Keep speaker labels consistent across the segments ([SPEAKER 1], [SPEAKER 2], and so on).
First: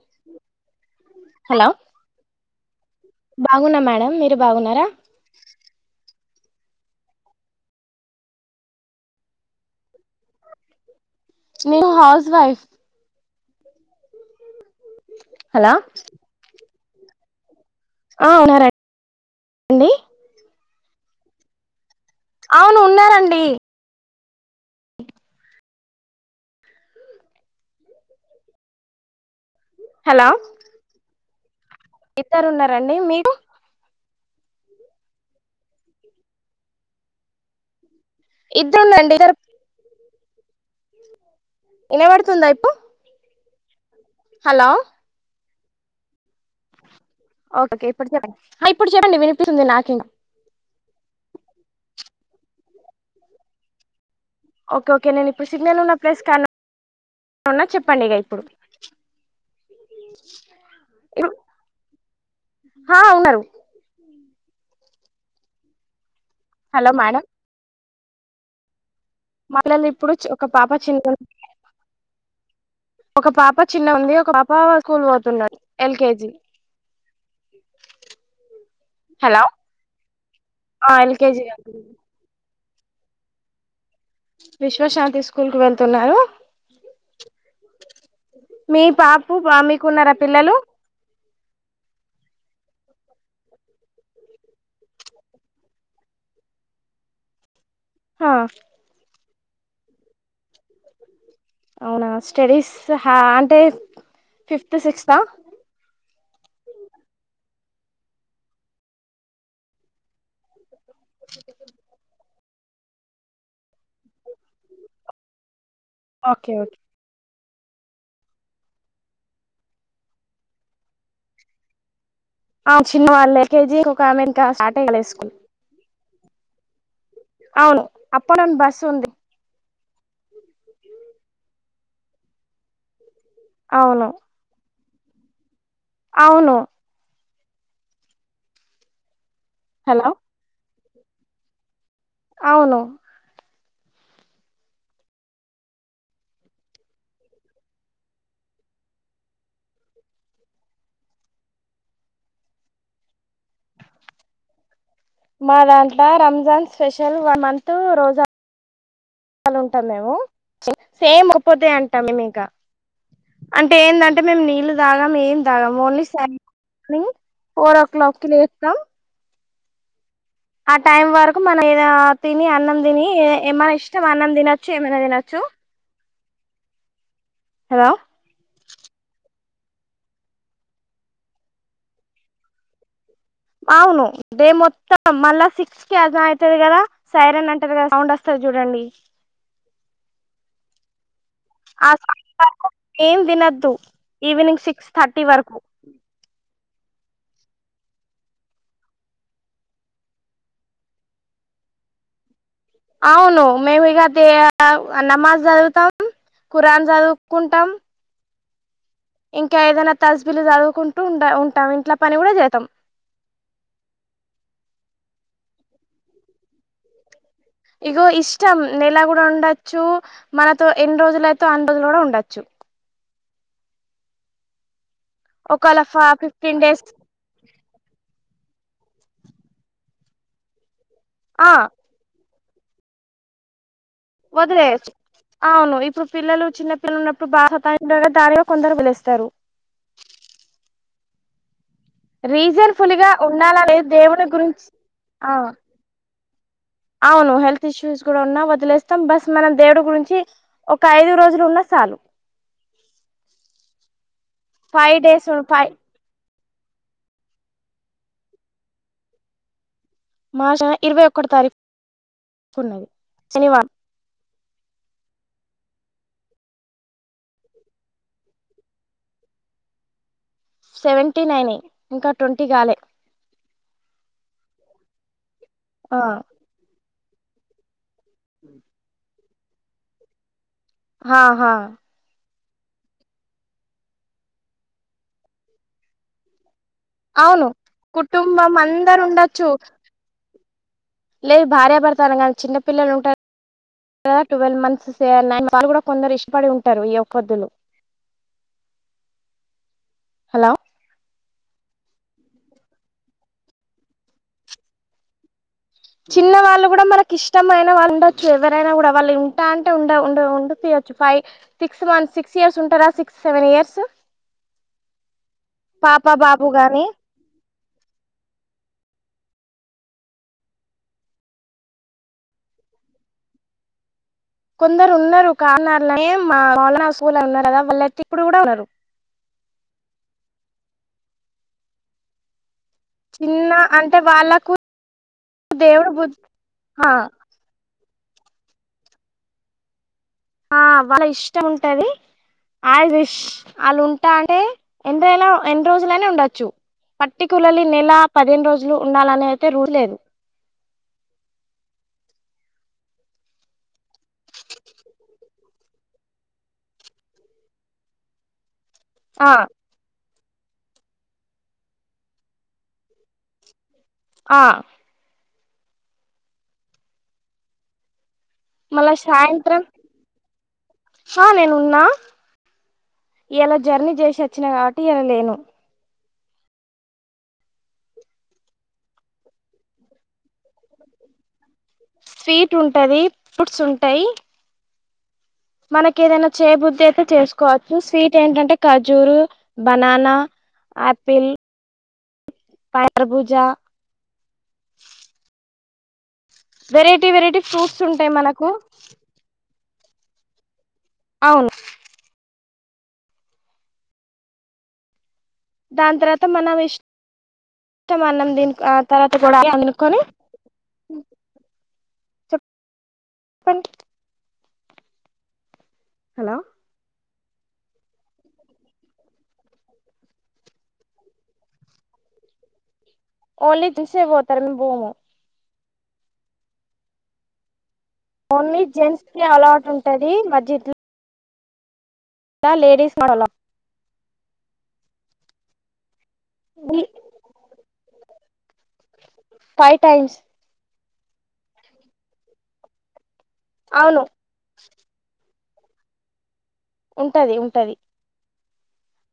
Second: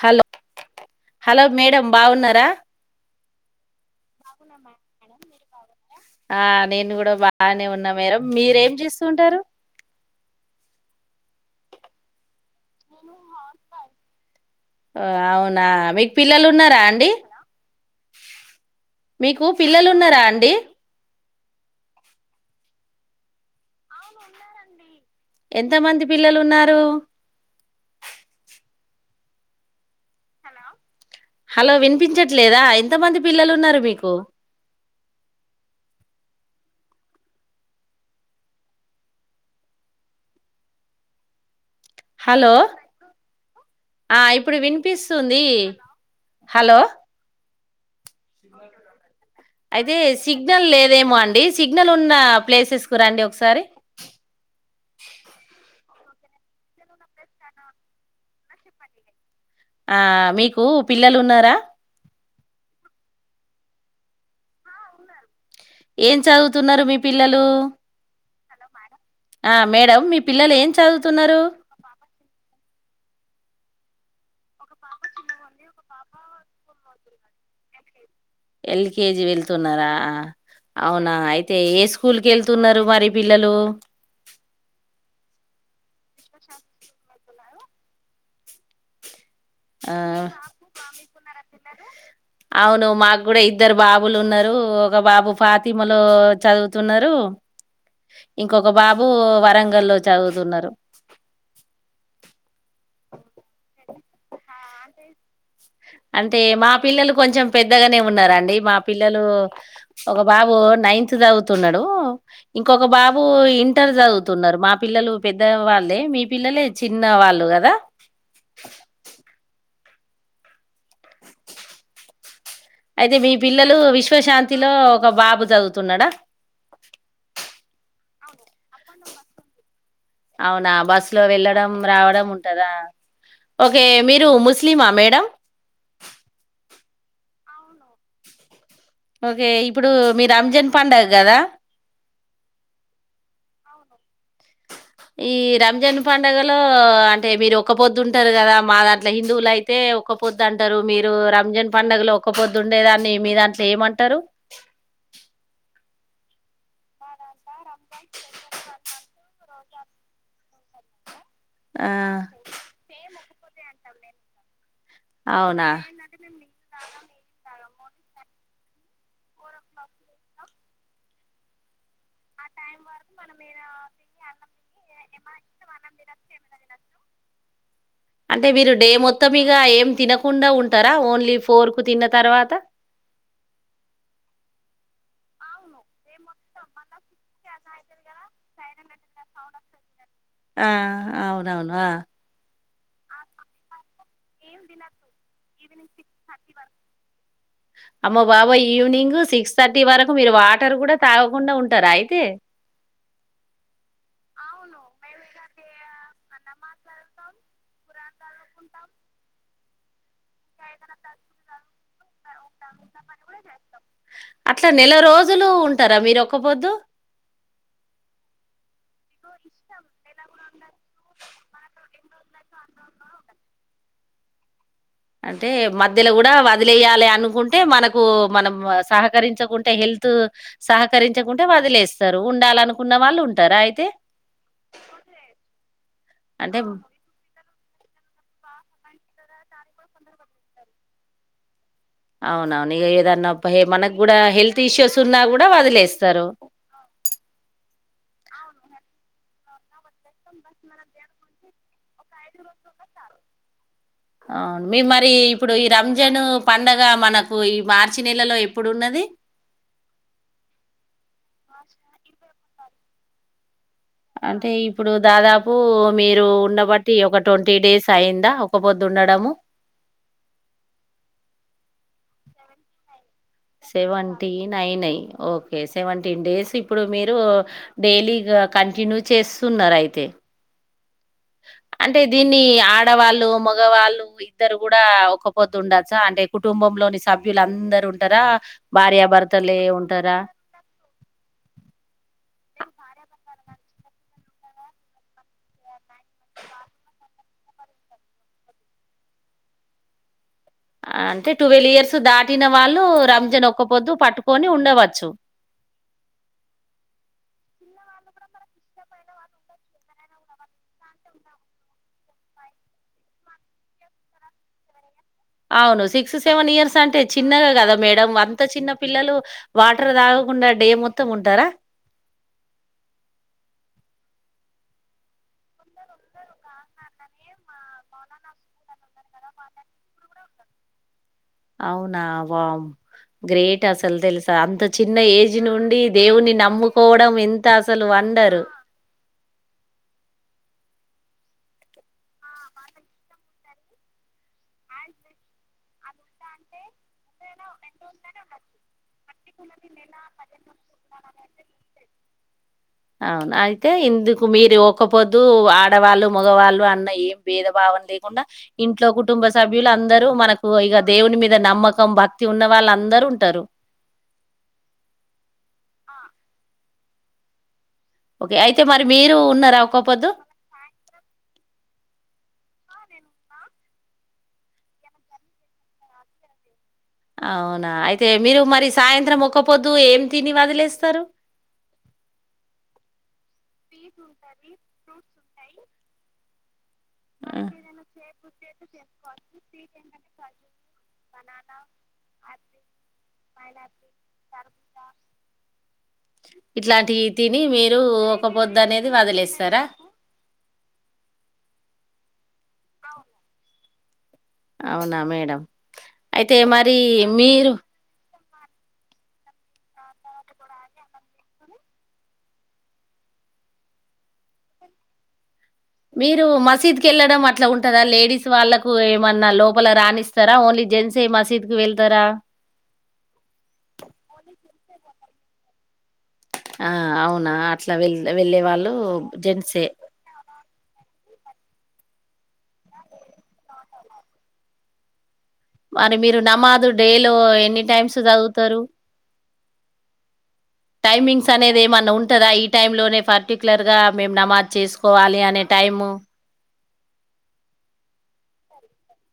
[SPEAKER 1] Hello hello madam బాగున్నారా
[SPEAKER 2] బాగునా madam మీరు
[SPEAKER 1] కాగున
[SPEAKER 2] బాగున్నారా
[SPEAKER 1] మ్యాడం మేడం మీరు కాగురా ఆ నేను కూడా బాగానే ఉన్నా మర మీరేం చేస్తూంటారు
[SPEAKER 2] నవు హస్ వైఫ్
[SPEAKER 1] అవునా
[SPEAKER 2] హలో
[SPEAKER 1] మీకు పిల్లలు ఉన్నారా అంటే డి
[SPEAKER 2] ఆ ఉన్నారండి
[SPEAKER 1] మీకు పిల్లలు ఉన్నారా అండి
[SPEAKER 2] అవును ఉన్నారండి
[SPEAKER 1] ఎంత మంది పిల్లలు ఉన్నారు
[SPEAKER 2] హలో
[SPEAKER 1] హలో
[SPEAKER 2] ఇద్దరు
[SPEAKER 1] వినిపించట్లేదా
[SPEAKER 2] ఉన్నారండి
[SPEAKER 1] ఎంతమంది
[SPEAKER 2] మీకు
[SPEAKER 1] పిల్లలు ఉన్నారు మీకు
[SPEAKER 2] ఇద్దరుండండి ఇర ఇనపడుతుందా
[SPEAKER 1] హలో
[SPEAKER 2] ఇప్పు
[SPEAKER 1] ఆ ఇప్పుడు వినిపిస్తుంది హలో
[SPEAKER 2] ఓకే ఇప్పుడు చెప్పండి ఇప్పుడు చెప్పండి వినిపిస్తుంది
[SPEAKER 1] అయితే
[SPEAKER 2] నాకి
[SPEAKER 1] సిగ్నల్ లేదేమో అండి సిగ్నల్ ఉన్ ప్లేసెస్ కు రండి ఒకసారి
[SPEAKER 2] ఓకే ఓకే నేను ఇప్పుడు సిగ్నల్ ఉన్న ప్లేస్ కానె ఉన్నా చెప్పండి ఇక ఇప్పుడు
[SPEAKER 1] ఆ మీకు పిల్లలున్నారా
[SPEAKER 2] హా ఉన్నారు
[SPEAKER 1] ఏన్ చదువుతున్నారు
[SPEAKER 2] హలో
[SPEAKER 1] మీ
[SPEAKER 2] మేడం
[SPEAKER 1] పిల్లలు ఆ
[SPEAKER 2] మా పిల్లలు
[SPEAKER 1] మేడం
[SPEAKER 2] ఇప్పుడు
[SPEAKER 1] మీ
[SPEAKER 2] ఒక
[SPEAKER 1] పిల్లలు ఏం
[SPEAKER 2] పాప చిన్న
[SPEAKER 1] చదువుతున్నారు
[SPEAKER 2] ఒక పాప చిన్న ఉంది ఒక పాప స్కూల్ పోతున్నది ఎల్కేజీ
[SPEAKER 1] ఎల్కేజీ
[SPEAKER 2] హలో
[SPEAKER 1] వెళ్తున్నారా అవునా
[SPEAKER 2] ఎల్కేజీ
[SPEAKER 1] అయితే ఏ స్కూల్ కెల్ తున్నారు మరి పిల్లలు
[SPEAKER 2] విశ్వశాంతి స్కూల్ కు వెళ్తున్నారు మీ పాప్ ప బా
[SPEAKER 1] ఆ
[SPEAKER 2] మీకున్నారా పిల్లలు
[SPEAKER 1] అవును మాకు కూడా ఇద్దరు బాబులు ఉన్నారు ఒక బాబు ఫాతిమలో చదువుతున్నారు.
[SPEAKER 2] హా
[SPEAKER 1] ఇంకొక బాబు వరంగల్లో చదువుతున్నారు
[SPEAKER 2] అవునా స్టడీస్ హ్యాన్ టే ఫిఫ్త్ సిక్స్త్ ఆ
[SPEAKER 1] అంటే మా పిల్లలు కొంచెం పెద్దగానే ఉన్నారండి మా పిల్లలు ఒక బాబు నైన్త్ చదువుతున్నాడు ఇంకొక బాబు ఇంటర్ చదువుతున్నారు మా పిల్లలు పెద్ద వాళ్ లే మీ
[SPEAKER 2] ఓకే
[SPEAKER 1] పిల్లలే
[SPEAKER 2] ఓకే
[SPEAKER 1] చిన్న వాళ్ళుగ ద
[SPEAKER 2] ఆ చిన్న
[SPEAKER 1] అయితే మీ
[SPEAKER 2] వాళ్ళు
[SPEAKER 1] పిల్లలు
[SPEAKER 2] ఎల్కేజీ ఒక ఆమె ఇంకా
[SPEAKER 1] విశ్వశాంతిలో
[SPEAKER 2] స్టార్ట్ అయ్యాలే
[SPEAKER 1] ఒక
[SPEAKER 2] స్కూల్
[SPEAKER 1] బాబు చదువుతున్నాడా [inaudible]
[SPEAKER 2] అవును అప్ అండ్ డౌన్ బస్సుంది
[SPEAKER 1] అవునా బస్సు లో వెళ్ళడం రావడం ఉంటదా ఓకే
[SPEAKER 2] అవును
[SPEAKER 1] మీరు ముస్లిమా మేడం
[SPEAKER 2] అవును
[SPEAKER 1] ఓకే ఇప్పుడు
[SPEAKER 2] హలో
[SPEAKER 1] మీ రంజాన్ పండగ గదా
[SPEAKER 2] అవును
[SPEAKER 1] ఈ రంజాన్ పండుగలో అంటే మీరు ఒక పొద్దు ఉంటారు కదా. మా దాంట్లో హిందువులు అయితే ఒక్క పొద్దు అంటారు. మీరు రంజన్ పండుగలో ఒక్క పొద్దు ఉండేదాన్ని మీ దాంట్లో ఏమంటారు.
[SPEAKER 2] మా దాంట్ల లా రంజాన్ స్పెషల్ వన్ మం న్ త్ రోజా చాలుంటాం మేము ఫేమ్ పొద్దే
[SPEAKER 1] ఆ
[SPEAKER 2] అంటాం మేము ఇగ అంటే ఏందంటే మేం నీళ్ తాగం ఏం
[SPEAKER 1] అవునా
[SPEAKER 2] తాగం ఓన్లీ సన్ నీ ఫోర్ ఓ క్లాక్ కి లేస్తాం ఆ టైం వరకు మనం ఏదైనా తిని, అన్నం తిని, ఏమన్ ఇష్టం అన్నం తినొచ్చు, ఏమైనా తినొచ్చు. హలో
[SPEAKER 1] అంటే మీరు డే మొత్తం ఇగ ఏం తినకుండా ఉంటారా, ఓన్లీ ఫోర్ కు తిన్న తర్వాత
[SPEAKER 2] అవును డే మొత్తం మళ్ళా సిక్స్ కి అజాన్ అయితది కదా, సైరన్ అంటరు కదా సౌండ్ వస్తది చూడండి.
[SPEAKER 1] ఆ అవున్ అవున్ ఆ
[SPEAKER 2] సౌండ్ వరకు ఏం తినద్దు ఈవినింగ్ సిక్స్ థర్టీ వరకు
[SPEAKER 1] అమ్మ బాబోయ్ ఈవినింగ్ సిక్స్ థర్టీ వరకు, మీరు వాటర్ కూడా తాగకుండా ఉంటారా అయితే.
[SPEAKER 2] అవును మేము ఇగ నమాజ్ చదువుతాం, ఖురాన్ చదువుకుంటాం. ఇంకా ఏదైనా తజ్ జులు చదువుకుంటూ ఉండ ఉంటాం ఇంట్ల పని కూడ చేతాం
[SPEAKER 1] అట్లా నెల రోజులు ఉంటారా మీరు ఒక్కపొద్దు
[SPEAKER 2] ఇగో ఇష్టం నెలా గు ఉండచ్చు మనతో ఎన్ని రోజులయితే అన్ని రోజులు కూడా ఉండొచ్చు.
[SPEAKER 1] అంటే
[SPEAKER 2] ఒకవేళ
[SPEAKER 1] మధ్యలో కూడా
[SPEAKER 2] ఫిఫ్టీన్ డేస్
[SPEAKER 1] వదిలేయాలి అనుకుంటే మనకు మనం సహకరించకుంటే హెల్త్ సా కరించకుంటే
[SPEAKER 2] ఆ
[SPEAKER 1] వదిలేస్తారు ఉండాలనుకున్న వాళ్ళు ఉంటారా అయితే
[SPEAKER 2] వదిలేయచ్చు. అవును ఇప్పుడు పిల్లలు
[SPEAKER 1] అంటే
[SPEAKER 2] చిన్నపిల్లలు ఉన్నప్పుడు బా సబ్ తని దగ్గర దారిగా కొందరు వదిలేస్తారు రీజన్
[SPEAKER 1] అవునవును ఇగ
[SPEAKER 2] ఫుల్ గా
[SPEAKER 1] ఏదన్నా
[SPEAKER 2] ఉండాలనే
[SPEAKER 1] మనకు కూడా
[SPEAKER 2] దేవుని
[SPEAKER 1] హెల్త్
[SPEAKER 2] గురించి
[SPEAKER 1] ఇష్యూస్ ఉన్నా
[SPEAKER 2] ఆ
[SPEAKER 1] కూడా వదిలేస్తారు
[SPEAKER 2] అవును హెల్త్ ఇష్యూస్ కూడా ఉన్నా వదిలేస్తాం, బస్ మనం దేవుడి గురించి ఒక ఐదు రోజులు ఉన్నా సాలు.
[SPEAKER 1] అవును మేం మరి ఇప్పుడు ఈ రంజాను పండగ మనకు ఈ మార్చి నెలలో ఎప్పుడు ఉన్నది
[SPEAKER 2] మా [inaudible] ర్చ ఇరవై ఒక్కటొ తారీకు తిన్నాది శనివారం
[SPEAKER 1] అంటే ఇప్పుడు దాదాపు మీరు ఉండబట్టి ఒక ట్వంటీ డేస్ అయిందా ఒక్క పొద్దు ఉండడము
[SPEAKER 2] సెవెంటీ నైనే ఇంకా ట్వంటీ కాలే
[SPEAKER 1] సెవెంటీన్ అయినయ్ ఓక్ ఓకే
[SPEAKER 2] ఆ
[SPEAKER 1] సెవంటీన్ డేస్ ఇప్పుడు మీరు ఓ డైలీ ఈగ కంటిన్యూ చేస్తున్నారా అయితే
[SPEAKER 2] హాహా
[SPEAKER 1] కొన్ని ఆడవాళ్ళు మగవాళ్ళు ఇద్దరు కూడా ఒక్కపొద్దు ఉండచ్చా అంటే కు కుటుంబంలోని సభ్యులు
[SPEAKER 2] అవును
[SPEAKER 1] అందరు ఉంటారా
[SPEAKER 2] కుటుంబం అందరు ఉండొచ్చు
[SPEAKER 1] భార్యాభర్తలే ఉంటారా
[SPEAKER 2] లేదు భార్యాభర్తలు అనే కాదు చిన్నపిల్లలు ఉంటారు ట్వల్ మంత్స్ వాళ్ళు కూడా కొందరు ఇష్టపడి ఉంటారు ఈ ఒక్కపొద్దులు హలో
[SPEAKER 1] అంటే ట్వెల్వ్ ఇయర్స్ దాటిన వాళ్ళు రంజన్ ఒక్క పొద్దు పట్టుకొని ఉండవచ్చు
[SPEAKER 2] చిన్న వాళ్ళు కూడా మనకి ఇష్టమైన ఉండొచ్చు ఎవరైనా కూడా వాళ్ళు ఉంటా అంటే ఉండపియచ్చు five six months six years ఉంటారా సిక్స్ సెవెన్ ఇయర్స్
[SPEAKER 1] అవును
[SPEAKER 2] పాప
[SPEAKER 1] సిక్స్
[SPEAKER 2] బాబు
[SPEAKER 1] సెవెన్ ఇయర్స్
[SPEAKER 2] గాని
[SPEAKER 1] అంటే చిన్నగా కదా మేడం అంత చిన్న పిల్లలు వాటర్ తాగకుండా డే మొత్తం ఉంటారా
[SPEAKER 2] కొందరు ఉన్నారు కన [inaudible] లో మా అన్న స్కూల్ ఉన్నారు కదా వాళ్ళు అయితే ఇప్పుడు కూడా ఉన్నారు
[SPEAKER 1] అవునా వామ్
[SPEAKER 2] చిన్న
[SPEAKER 1] గ్రేట్ అసలు
[SPEAKER 2] అంటే
[SPEAKER 1] తెలుసా
[SPEAKER 2] వాళ్ళకు
[SPEAKER 1] అంత చిన్న ఏజ్ నుండి
[SPEAKER 2] దేవుడు బుద్ధి
[SPEAKER 1] దేవున్ని
[SPEAKER 2] ఆ
[SPEAKER 1] నమ్ముకోవడం ఎంత అసలు అన్ ఉంటారు
[SPEAKER 2] ఆ వాళ్ళ ఇష్టం ఉంటాది ఆవిష్ వాళ్ళు ఉంటానే ఎన్ని రోజులునే ఉండొచ్చు పర్టికలర్లీ నెల పదిహేను రోజులు ఉండాలని అయితే రూల్ లేదు
[SPEAKER 1] అవును అయితే ఇందుకు మీరు ఒక పొద్దు ఆడవాళ్ళు మగవాళ్ళు అన్న ఏం భేదభావం లేకుండా ఇంట్లో కుటుంబ
[SPEAKER 2] ఆ
[SPEAKER 1] సభ్యులు అందరూ మనకు ఇగొ ఇక దేవుని మీద నమ్మకం భక్తి ఉన్న వాళ్ళు అందరు ఉంటారు
[SPEAKER 2] ఆ
[SPEAKER 1] ఓకే అయితే మరి
[SPEAKER 2] మళ్ళ
[SPEAKER 1] మీరు ఉన్నారా
[SPEAKER 2] సాయంత్రం
[SPEAKER 1] ఒక్కపోద్దు
[SPEAKER 2] హా నేను ఉన్నా ఇయలా జర్నీ చేసి వచ్చిన కాబట్టి ఇయల లేను
[SPEAKER 1] అవునా అయితే మీరు మరి సాయంత్రం ఒక్కపోద్దు ఏమి తిని వదిలేస్తారు.
[SPEAKER 2] స్వీట్ ఉంటాది ఫ్రుట్స్ ఉంటాయ్ మనకు ఏదైనా చేయబుద్
[SPEAKER 1] ర్
[SPEAKER 2] ఖజూరు
[SPEAKER 1] చేసుకోవచ్చు స్వీట్ ఏంటంటే
[SPEAKER 2] బనానా
[SPEAKER 1] కజూ
[SPEAKER 2] ఆపిల్
[SPEAKER 1] బనానా ఆపిల్
[SPEAKER 2] కర్బూజ
[SPEAKER 1] పైనాపిల్ తరబతా ఇట్లాంటి
[SPEAKER 2] వెరైటీ
[SPEAKER 1] తిని
[SPEAKER 2] వెరైటీ
[SPEAKER 1] మీరు
[SPEAKER 2] ఫ్రూట్స్ ఉంటాయి
[SPEAKER 1] ఒక్క
[SPEAKER 2] మనకు
[SPEAKER 1] పొద్దు అనేది వదిలేస్తారా
[SPEAKER 2] అవును
[SPEAKER 1] అవునా మేడం
[SPEAKER 2] దాని తర్వాత
[SPEAKER 1] అయితే మరి మీరు
[SPEAKER 2] దీ ఆ తర్వాత కూడా అనుకని [inaudible]
[SPEAKER 1] మీరు
[SPEAKER 2] హలో
[SPEAKER 1] మసీద్కి వెళ్ళడం అట్ అట్లా ఉంటందా లేడీస్ వాళ్ళలకు ఏమన్నా లోపల రానిస్తారా ఓన్లీ జెంట్స్ ఏ మసీదుకిి వెళ్తారా
[SPEAKER 2] ఓన్లీ జెస్సే పోతారు మేము పోము
[SPEAKER 1] ఆ అవునా అట్లా వెళ్ వెళ్ళే
[SPEAKER 2] ఓన్లీ
[SPEAKER 1] వాళ్ళు
[SPEAKER 2] జెంట్స్ కి
[SPEAKER 1] జెంట్సే
[SPEAKER 2] అలవాటు ఉంటుంది మస్జిద్లో దా లేడీస్ మలా
[SPEAKER 1] మరి మీరు నమాదు
[SPEAKER 2] అలవాట్
[SPEAKER 1] డే లో ఎనీ టైమ్స్ చదువుతారు
[SPEAKER 2] ఫైవ్ టైమ్స్
[SPEAKER 1] టైమింగ్స్ అనేది ఏమన్నా ఉంటందా ఈ టైమ్ లోనే పర్టిక్యులర్ గా
[SPEAKER 2] అవును
[SPEAKER 1] మేము నమాజ్ చేసుకోవాలి అనే టైము
[SPEAKER 2] ఉంటది ఉంటది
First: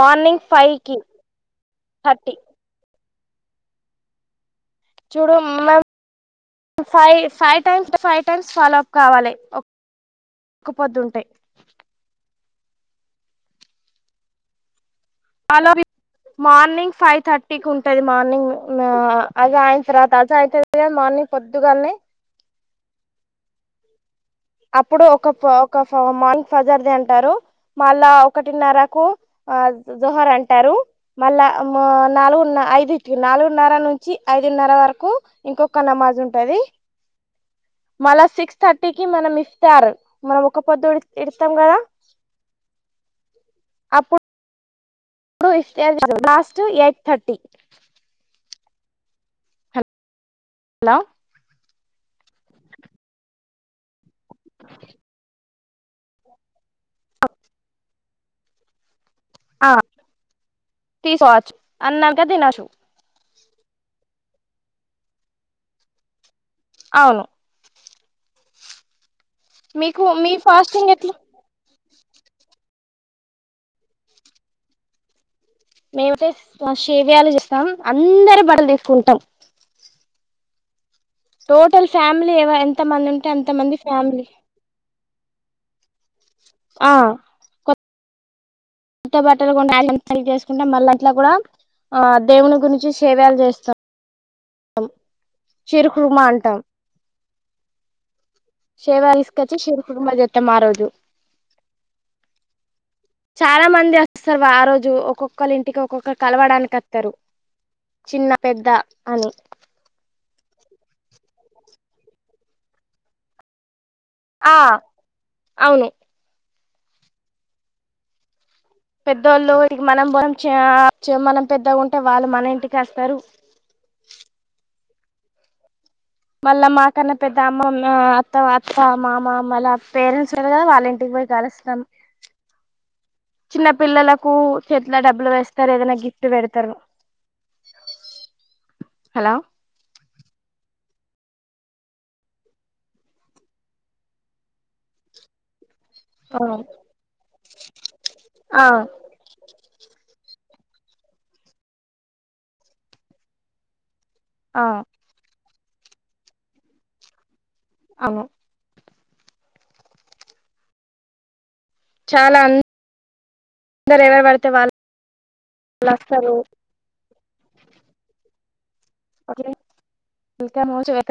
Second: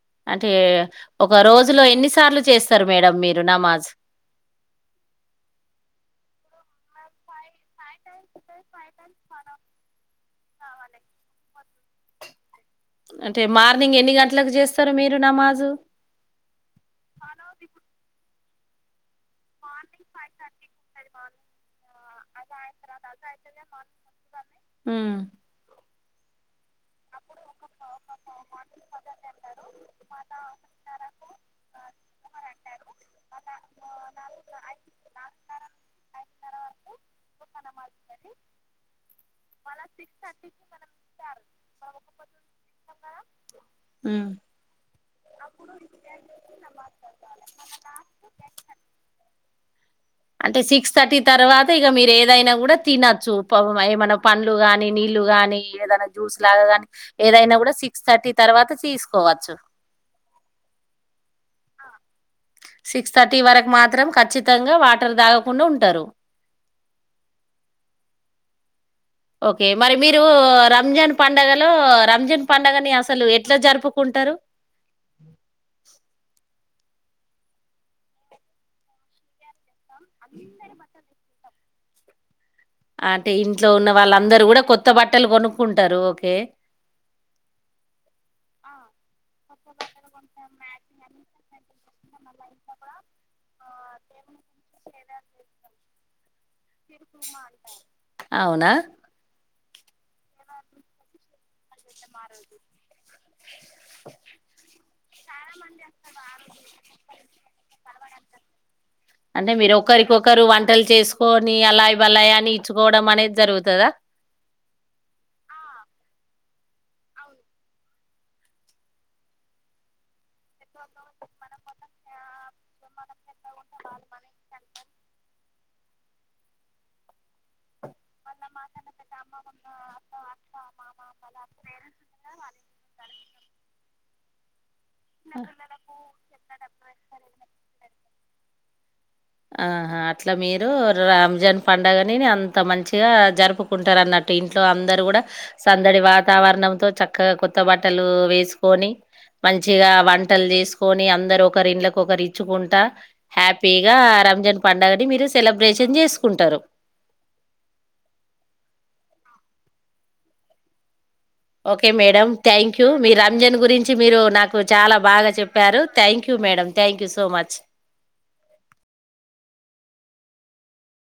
[SPEAKER 2] మార్నింగ్
[SPEAKER 1] అంటే
[SPEAKER 2] ఫైవ్ కి
[SPEAKER 1] ఒక రోజులో ఎన్ని
[SPEAKER 2] థర్టీ
[SPEAKER 1] సార్లు చేస్తారు మేడమ్ మీరు నమాజ్
[SPEAKER 2] చూడు మేమ్ five five time five times follow up కావాలి ఒక్క పొద్దుంటే
[SPEAKER 1] అంటే మార్నింగ్ ఎన్ని గంటలకు చేస్
[SPEAKER 2] లో మార్నింగ్ ఫైవ్ థర్టీకి ఉంటది మార్నింగ్ ఆ అది అయింత రాత అజ అవుతుది మార్నింగ్ పొద్దుగాల్ నే
[SPEAKER 1] రస అ
[SPEAKER 2] అప్పుడు ఒక పు ఒక మ్మ్ మన్ ఫజర్ది అంటారు మళ్ళా ఒకటిన్నరకు ఆ జోహర్ అంటారు మళ్ళా నాలుగున్న ఐదు నాలుగున్నర నుంచి ఐదున్నర వరకు ఇంకొక నమాజ్ ఉంటది మళ్ళా సిక్స్ థర్టీకి మన ఇస్తారు మనం ఒక్క పొద్దు ఇడుస్తాం కదా అప్పుడు
[SPEAKER 1] హ్మ్ అప్పుడు
[SPEAKER 2] ఇఫ్తార్
[SPEAKER 1] ఇ
[SPEAKER 2] లాస్ట్ ఎయిట్ థర్టీ
[SPEAKER 1] మాట్లాడకోవాలి మస్ట్ అంటే సిక్స్
[SPEAKER 2] హలో
[SPEAKER 1] థర్టీ తర్వాత్ [unintelligible] ఇగ మీరు ఏదైనా కూడా తినచ్చు ఏమనా పండ్లు గానీ నీళ్లు గాని ఏదైనా జ్యూస్ లాగా కానీ ఏదైనా కూడా సి సిక్స్ థర్టీ తర్వాత తీస్
[SPEAKER 2] ఆ తీస్ వాచ్ అన్నాక తినచ్చు
[SPEAKER 1] సిక్స్ థర్టీ వరకు మాత్రం ఖచ్చితంగా వాటర్ తాగకుండా ఉంటారు
[SPEAKER 2] అవును
[SPEAKER 1] ఓకే మరి
[SPEAKER 2] మీకు
[SPEAKER 1] మీరు
[SPEAKER 2] మీ ఫాస్టింగ్
[SPEAKER 1] రంజాన్
[SPEAKER 2] ఎట్లా
[SPEAKER 1] పండగలు లో రంజన్ పండుగని అసలు ఎట్లా జరుపుకుంటారు
[SPEAKER 2] మేము వచ్చేస్ షేవయాలు చేస్తాం అందరి బట్టలు తీసుకుంటాం
[SPEAKER 1] అందరి బట్టలు
[SPEAKER 2] టోటల్ ఫ్యామిలీ లేవ ఎంత మంది ఉంటే
[SPEAKER 1] అంటే
[SPEAKER 2] ఎంత
[SPEAKER 1] ఇంట్లో
[SPEAKER 2] మంది
[SPEAKER 1] ఉన్న
[SPEAKER 2] ఫ్యామిలీ
[SPEAKER 1] వాళ్ళందరూ కూడా కొత్త బట్టలు కొనుక్కుంటారు ఓకే
[SPEAKER 2] ఆ ఇట్ట బట్టలు కొని [inaudible] తిన్నాం మళ్ళ అట్ల కూడా ఆ దేవుని గురించి సేవయాలు చేస్తాం చెరుకు రుమా అంటాం
[SPEAKER 1] చెరుకు రుమా అంటాం
[SPEAKER 2] సేవ తీస్కో చి శిర్ కుర్మా చేతాం ఆ రోజు చాలా మంది వస్తారు ఆ రోజు జు ఒక్కొక్కళ ఇంటికి ఒక్కొక్కరు కలవడానికి వతరు చిన్న పెద్ద అని
[SPEAKER 1] అంటే మీరు ఒకరికిఒకరు వం వంటలు చేసుకొని అలాయ్ బాలయ్ అని ఇచ్చుకోవడం అనేది జరుగుతదా
[SPEAKER 2] ఆ అవును పెద్దోళ్ళు ఇటికీ మనం బోంచే చి పెద్దగా ఉంటే వాళ్ళు మన ఇంటికి వస్తారు మళ్ళ మాకన్నా పెద్ద అమ్మ ఉన్ మొత్తం అత్త మామ మళ్ళ పేరెంట్స్ ఉన్నారు కదా వాళ్ళ ఇంటికి పోయి కలుస్తాం చిన్న పిల్లలకు చెట్ల డబ్బులు వేస్తారు ఏదైనా గిఫ్ట్ పెడతారు హలో
[SPEAKER 1] ఆహా అట్లా మీరు రంజాన్ పండగని అంత మంచి గా జరుపుకుంటారు అన్నట్టు ఇంట్లో అందరు కూడా సందడి
[SPEAKER 2] ఆ
[SPEAKER 1] వాతావరణంతో, చక్కగా కొత్త బట్టలు
[SPEAKER 2] ఆ
[SPEAKER 1] వేసుకొని, మంచిగా వంట్ వంటలు చేసుకొని అందరు ఒకరి ఇండ్లకి ఒకరు ఇచ్చుకుంటా హ్యాపీ ఇగ రంజాన్
[SPEAKER 2] ఆ
[SPEAKER 1] పండగని మీరు సి సెలబ్రేషన్ చేసుకుంటారు
[SPEAKER 2] అవు
[SPEAKER 1] ఓకే మేడం
[SPEAKER 2] చాలా
[SPEAKER 1] థ్యాంక్ మీ రంజాన్ గురించి
[SPEAKER 2] అందరు
[SPEAKER 1] మీరు
[SPEAKER 2] ఎవరు పడితే
[SPEAKER 1] నాకు
[SPEAKER 2] వాళ్ళు
[SPEAKER 1] చాలా బాగా చెప్పారు థ్యాంక్
[SPEAKER 2] వస్తారు
[SPEAKER 1] you madam thank you so much
[SPEAKER 2] [unintelligible] ఇంకా మోసేదాక